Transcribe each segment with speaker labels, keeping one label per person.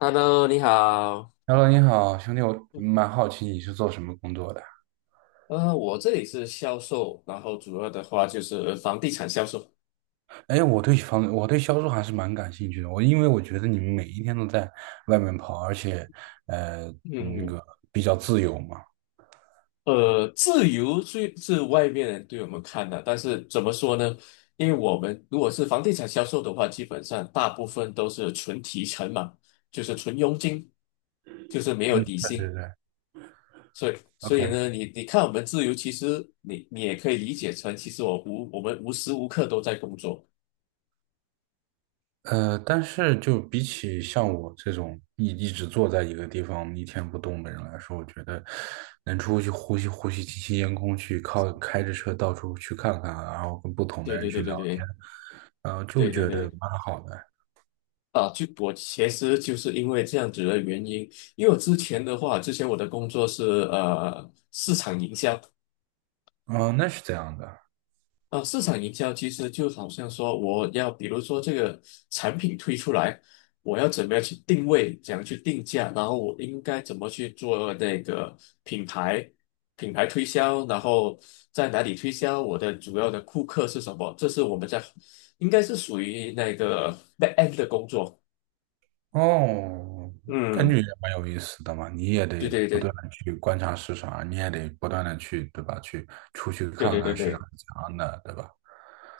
Speaker 1: Hello，你好。
Speaker 2: Hello，你好，兄弟，我蛮好奇你是做什么工作的。
Speaker 1: 我这里是销售，然后主要的话就是房地产销售。
Speaker 2: 哎，我对销售还是蛮感兴趣的。因为我觉得你们每一天都在外面跑，而且，呃，那
Speaker 1: 嗯，
Speaker 2: 个比较自由嘛。
Speaker 1: 自由虽是外面人对我们看的，但是怎么说呢？因为我们如果是房地产销售的话，基本上大部分都是纯提成嘛，就是纯佣金，就是没有底
Speaker 2: 对对
Speaker 1: 薪。
Speaker 2: 对
Speaker 1: 所以，所以
Speaker 2: ，OK。
Speaker 1: 呢，你看我们自由，其实你也可以理解成，其实我们无时无刻都在工作。
Speaker 2: 但是就比起像我这种一直坐在一个地方一天不动的人来说，我觉得能出去呼吸呼吸新鲜烟空气，靠开着车到处去看看，然后跟不同的
Speaker 1: 对
Speaker 2: 人
Speaker 1: 对对
Speaker 2: 去
Speaker 1: 对
Speaker 2: 聊天，
Speaker 1: 对
Speaker 2: 就
Speaker 1: 对对
Speaker 2: 觉
Speaker 1: 对
Speaker 2: 得
Speaker 1: 对。
Speaker 2: 蛮好的。
Speaker 1: 啊，就我其实就是因为这样子的原因，因为我之前的话，之前我的工作是市场营销。
Speaker 2: 嗯、那是这样的。
Speaker 1: 啊、市场营销其实就好像说我要比如说这个产品推出来，我要怎么样去定位，怎样去定价，然后我应该怎么去做那个品牌品牌推销，然后在哪里推销，我的主要的顾客是什么，这是我们在应该是属于那个 back end 的工作。
Speaker 2: 哦，感觉
Speaker 1: 嗯，
Speaker 2: 也蛮有意思的嘛，你也
Speaker 1: 对
Speaker 2: 得
Speaker 1: 对
Speaker 2: 不断
Speaker 1: 对
Speaker 2: 的去观察市场啊，你也得不断的去，对吧？去出去
Speaker 1: 对
Speaker 2: 看
Speaker 1: 对对
Speaker 2: 看市场
Speaker 1: 对。
Speaker 2: 是怎样的，对吧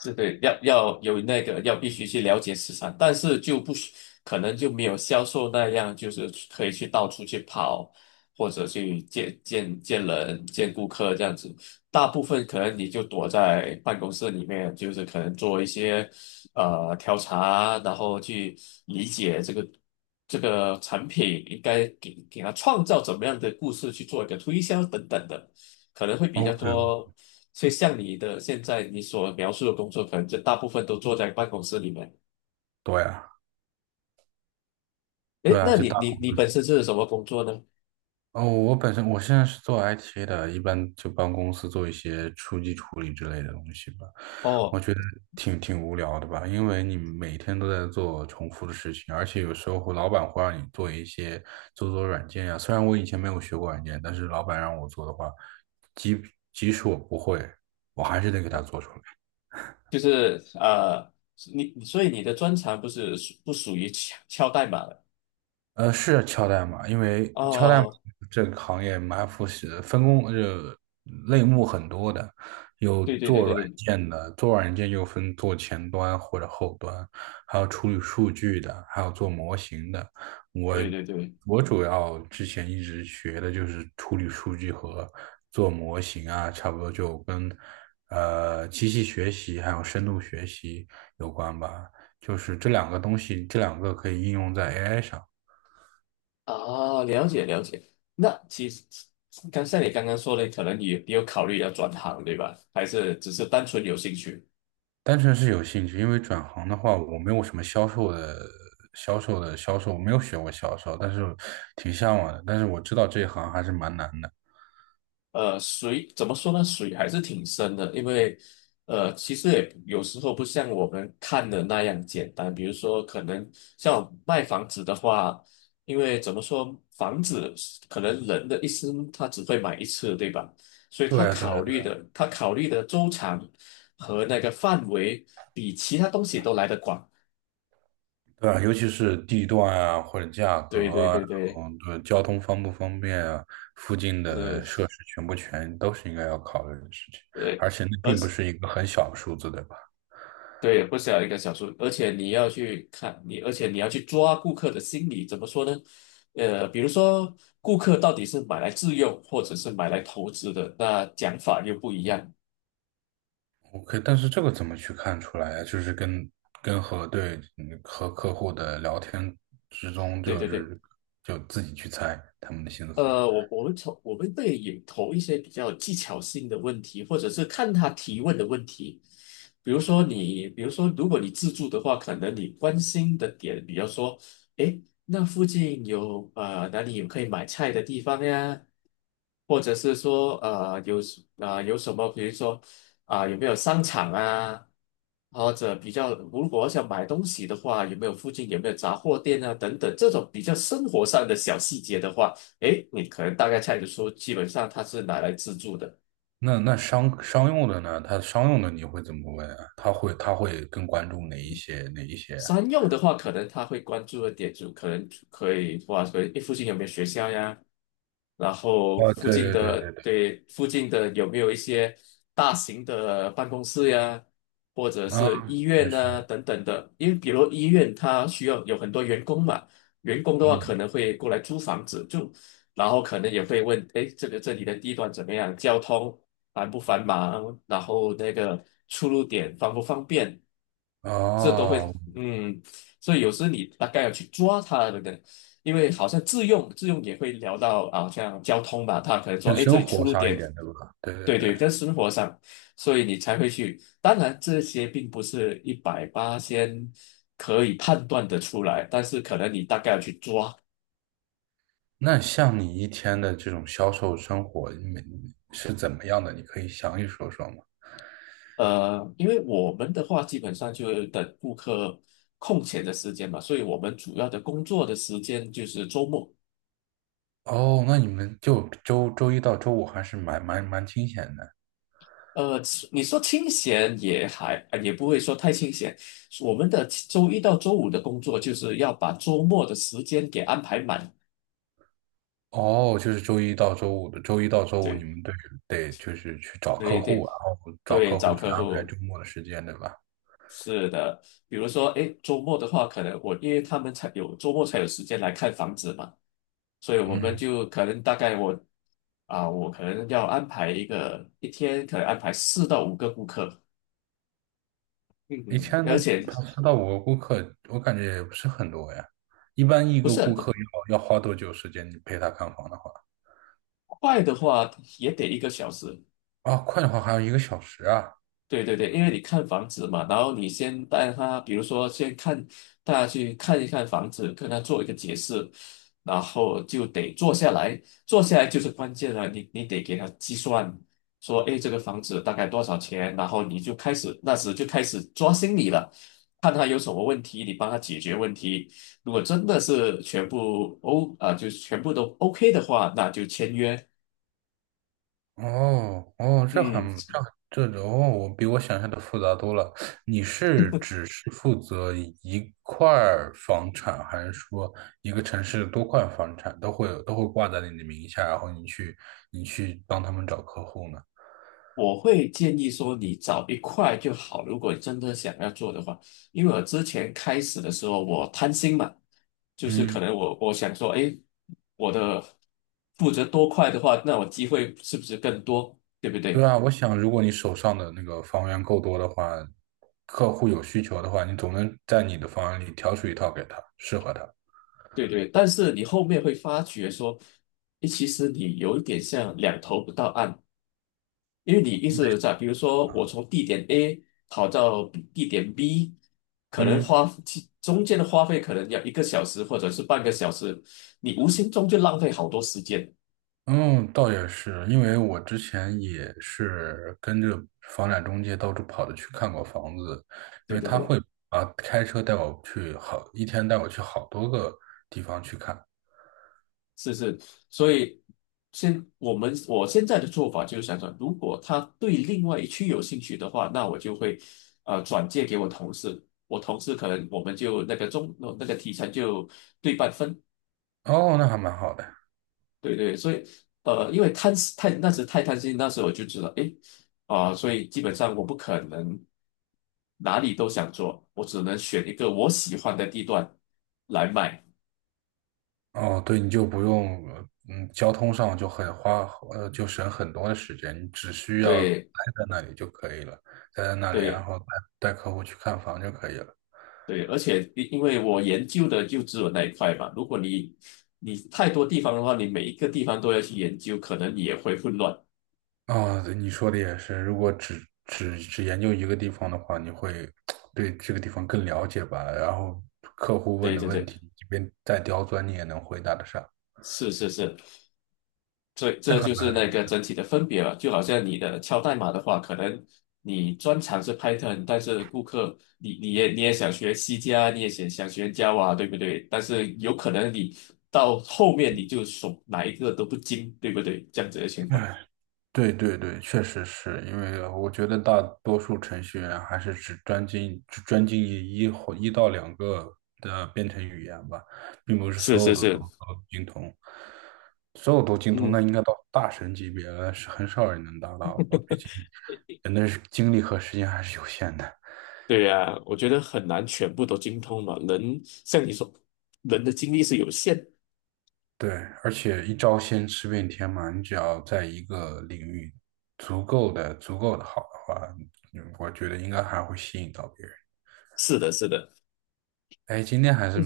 Speaker 1: 是对，要有那个要必须去了解市场，但是就不需可能就没有销售那样，就是可以去到处去跑，或者去见人、见顾客这样子。大部分可能你就躲在办公室里面，就是可能做一些调查啊，然后去理解这个产品应该给他创造怎么样的故事去做一个推销等等的，可能会比较
Speaker 2: ？OK，
Speaker 1: 多。所以像现在你所描述的工作，可能就大部分都坐在办公室里面。
Speaker 2: 对啊，
Speaker 1: 诶，
Speaker 2: 对啊，
Speaker 1: 那你本身是什么工作呢？
Speaker 2: 哦，我本身我现在是做 IT 的，一般就帮公司做一些数据处理之类的东西吧。我
Speaker 1: 哦，
Speaker 2: 觉得挺无聊的吧，因为你每天都在做重复的事情，而且有时候老板会让你做一些做软件呀、虽然我以前没有学过软件，但是老板让我做的话，即即使我不会，我还是得给他做出来。
Speaker 1: 就是呃，你所以你的专长不是不属于敲代码的。
Speaker 2: 呃，是敲代码，因为敲代码
Speaker 1: 哦，
Speaker 2: 这个行业蛮复杂的，分工类目很多的，有
Speaker 1: 对对对
Speaker 2: 做
Speaker 1: 对
Speaker 2: 软
Speaker 1: 对
Speaker 2: 件的，做软件又分做前端或者后端，还有处理数据的，还有做模型的。我
Speaker 1: 对对对，
Speaker 2: 我主要之前一直学的就是处理数据和做模型啊，差不多就跟机器学习还有深度学习有关吧，就是这两个东西，这两个可以应用在 AI 上。
Speaker 1: 啊，了解了解。那其实像你刚刚说的，可能你有考虑要转行，对吧？还是只是单纯有兴趣？
Speaker 2: 单纯是有兴趣，因为转行的话，我没有什么销售，我没有学过销售，但是挺向往的。但是我知道这一行还是蛮难的。
Speaker 1: 呃，水怎么说呢？水还是挺深的，因为其实也有时候不像我们看的那样简单。比如说，可能像卖房子的话，因为怎么说，房子可能人的一生他只会买一次，对吧？所以
Speaker 2: 对啊，对啊，对啊，
Speaker 1: 他考虑的周长和那个范围比其他东西都来得广。
Speaker 2: 对啊，尤其是地段啊，或者价
Speaker 1: 对
Speaker 2: 格
Speaker 1: 对
Speaker 2: 啊，然
Speaker 1: 对对，
Speaker 2: 后对交通方不方便啊，附近
Speaker 1: 是，
Speaker 2: 的设施全不全，都是应该要考虑的事情。
Speaker 1: 对。
Speaker 2: 而且那
Speaker 1: 而
Speaker 2: 并不
Speaker 1: 且。
Speaker 2: 是一个很小的数字，对吧？
Speaker 1: 对，不是要一个小数，而且你要去看你，而且你要去抓顾客的心理，怎么说呢？呃，比如说顾客到底是买来自用，或者是买来投资的，那讲法又不一样。
Speaker 2: OK，但是这个怎么去看出来呀？就是跟跟和对嗯和客户的聊天之中，
Speaker 1: 对
Speaker 2: 就
Speaker 1: 对对，
Speaker 2: 是就自己去猜他们的心思。
Speaker 1: 呃，我们会也投一些比较技巧性的问题，或者是看他提问的问题。比如说如果你自助的话，可能你关心的点，比如说，诶，那附近有哪里有可以买菜的地方呀？或者是说有什么，比如说有没有商场啊？或者比较，如果我想买东西的话，有没有杂货店啊？等等，这种比较生活上的小细节的话。诶，你可能大概猜得出，基本上它是拿来自助的。
Speaker 2: 那商用的呢？他商用的你会怎么问啊？他会更关注哪一些啊？
Speaker 1: 商用的话，可能他会关注的点就可能可以哇，可能诶附近有没有学校呀？然后
Speaker 2: 哦，对对对对对，
Speaker 1: 附近的有没有一些大型的办公室呀，或者
Speaker 2: 啊，
Speaker 1: 是医
Speaker 2: 也
Speaker 1: 院
Speaker 2: 是，
Speaker 1: 呐、等等的？因为比如医院它需要有很多员工嘛，员工的话可
Speaker 2: 嗯，
Speaker 1: 能会过来租房子住，然后可能也会问，哎，这里的地段怎么样？交通繁不繁忙？然后那个出入点方不方便？这都会
Speaker 2: 哦，
Speaker 1: 嗯，所以有时你大概要去抓它的，对不对？因为好像自用也会聊到啊，像交通吧，他可能说，
Speaker 2: 更
Speaker 1: 哎，这
Speaker 2: 生
Speaker 1: 里出
Speaker 2: 活
Speaker 1: 入
Speaker 2: 上一
Speaker 1: 点，
Speaker 2: 点，对吧？对对
Speaker 1: 对
Speaker 2: 对。
Speaker 1: 对，在生活上，所以你才会去。当然，这些并不是一百八先可以判断的出来，但是可能你大概要去抓。
Speaker 2: 那像你一天的这种销售生活，你每是怎么样的？你可以详细说说吗？
Speaker 1: 呃，因为我们的话基本上就是等顾客空闲的时间嘛，所以我们主要的工作的时间就是周末。
Speaker 2: 哦，那你们就周一到周五还是蛮清闲的。
Speaker 1: 呃，你说清闲也还，呃也不会说太清闲。我们的周一到周五的工作就是要把周末的时间给安排满。
Speaker 2: 哦，就是周一到周五你
Speaker 1: 对，
Speaker 2: 们得就是去找客
Speaker 1: 对对
Speaker 2: 户，然后找
Speaker 1: 对，
Speaker 2: 客
Speaker 1: 找
Speaker 2: 户去
Speaker 1: 客
Speaker 2: 安排
Speaker 1: 户
Speaker 2: 周末的时间，对吧？
Speaker 1: 是的。比如说，哎，周末的话，可能我因为他们才有周末才有时间来看房子嘛，所以我们
Speaker 2: 嗯，
Speaker 1: 就可能大概我啊，我可能要安排一个一天可能安排四到五个顾客。嗯
Speaker 2: 以
Speaker 1: 嗯，
Speaker 2: 前
Speaker 1: 而
Speaker 2: 的
Speaker 1: 且
Speaker 2: 四到五个顾客，我感觉也不是很多呀。一般一
Speaker 1: 不
Speaker 2: 个
Speaker 1: 是很
Speaker 2: 顾
Speaker 1: 多
Speaker 2: 客要花多久时间？你陪他看房的话，
Speaker 1: 快的话也得一个小时。
Speaker 2: 啊，快的话还有一个小时啊。
Speaker 1: 对对对，因为你看房子嘛，然后你先带他，比如说先看带他去看一看房子，跟他做一个解释，然后就得坐下来，坐下来就是关键了，你得给他计算，说，哎，这个房子大概多少钱，然后你就开始就开始抓心理了，看他有什么问题，你帮他解决问题。如果真的是全部 O 啊、就是全部都 OK 的话，那就签约。
Speaker 2: 哦，这很
Speaker 1: 嗯。
Speaker 2: 这很这哦，我比我想象的复杂多了。你是只是负责一块儿房产，还是说一个城市多块房产都会挂在你的名下，然后你去帮他们找客户呢？
Speaker 1: 我会建议说，你找一块就好。如果真的想要做的话，因为我之前开始的时候，我贪心嘛，就是可
Speaker 2: 嗯，
Speaker 1: 能我我想说，哎，我的负责多块的话，那我机会是不是更多？对不
Speaker 2: 对
Speaker 1: 对？
Speaker 2: 啊，我想如果你手上的那个房源够多的话，客户有需求的话，你总能在你的房源里挑出一套给他，适合他。
Speaker 1: 对对。但是你后面会发觉说，哎，其实你有一点像两头不到岸。因为你一直在，比如说我从地点 A 跑到地点 B,可能
Speaker 2: 嗯。
Speaker 1: 花其中间的花费可能要一个小时或者是半个小时，你无形中就浪费好多时间。
Speaker 2: 嗯，倒也是，因为我之前也是跟着房产中介到处跑着去看过房子，因
Speaker 1: 对
Speaker 2: 为
Speaker 1: 对
Speaker 2: 他
Speaker 1: 对，
Speaker 2: 会啊开车带我去好，一天带我去好多个地方去看。
Speaker 1: 是是，所以现我们我现在的做法就是如果他对另外一区有兴趣的话，那我就会转借给我同事，我同事可能我们就那个中那个提成就对半分。
Speaker 2: 哦，那还蛮好的。
Speaker 1: 对对，所以呃，因为贪太那时太贪心，那时候我就知道，诶，啊、所以基本上我不可能哪里都想做，我只能选一个我喜欢的地段来卖。
Speaker 2: 哦，对，你就不用，嗯，交通上就很花，就省很多的时间，你只需要待
Speaker 1: 对
Speaker 2: 在那里就可以了，待在那里，然
Speaker 1: 对
Speaker 2: 后带客户去看房就可以了。
Speaker 1: 对，而且因为我研究的就只有那一块嘛，如果你太多地方的话，你每一个地方都要去研究，可能也会混乱。
Speaker 2: 啊，对你说的也是。如果只研究一个地方的话，你会对这个地方更了解吧？然后客户问
Speaker 1: 对
Speaker 2: 的
Speaker 1: 对
Speaker 2: 问
Speaker 1: 对，
Speaker 2: 题，即便再刁钻，你也能回答得上，
Speaker 1: 是是是，这
Speaker 2: 这
Speaker 1: 这
Speaker 2: 还
Speaker 1: 就
Speaker 2: 蛮
Speaker 1: 是
Speaker 2: 有
Speaker 1: 那
Speaker 2: 意
Speaker 1: 个
Speaker 2: 思
Speaker 1: 整
Speaker 2: 的。
Speaker 1: 体的分别了。就好像你的敲代码的话，可能你专长是 Python,但是顾客你你也你也想学 C 加，你也想学 Java,对不对？但是有可能你到后面你就手哪一个都不精，对不对？这样子的情况。
Speaker 2: 哎对对对，确实是因为我觉得大多数程序员还是只专精于一或一到两个的编程语言吧，并不是
Speaker 1: 是
Speaker 2: 所有
Speaker 1: 是
Speaker 2: 的
Speaker 1: 是，
Speaker 2: 都精通，所有都精通，
Speaker 1: 嗯，
Speaker 2: 那应该到大神级别了，是很少人能达到吧？毕竟人的精力和时间还是有限的。
Speaker 1: 对呀，我觉得很难全部都精通嘛。人像你说，人的精力是有限。
Speaker 2: 对，而且一招鲜吃遍天嘛，你只要在一个领域足够的好的话，嗯我觉得应该还会吸引到别人。
Speaker 1: 是的，是的，
Speaker 2: 哎，今天还是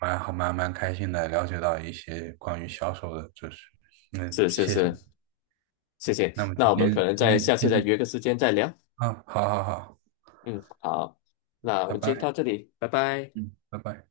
Speaker 2: 蛮好，蛮蛮开心的，了解到一些关于销售的知识。嗯，
Speaker 1: 是是
Speaker 2: 谢谢。
Speaker 1: 是，谢谢。
Speaker 2: 那么
Speaker 1: 那我们可能在下次
Speaker 2: 今
Speaker 1: 再
Speaker 2: 天，
Speaker 1: 约个时间再聊。
Speaker 2: 啊，好好好，
Speaker 1: 嗯，好，那我
Speaker 2: 拜
Speaker 1: 们今天
Speaker 2: 拜。
Speaker 1: 到这里，拜拜。
Speaker 2: 嗯，拜拜。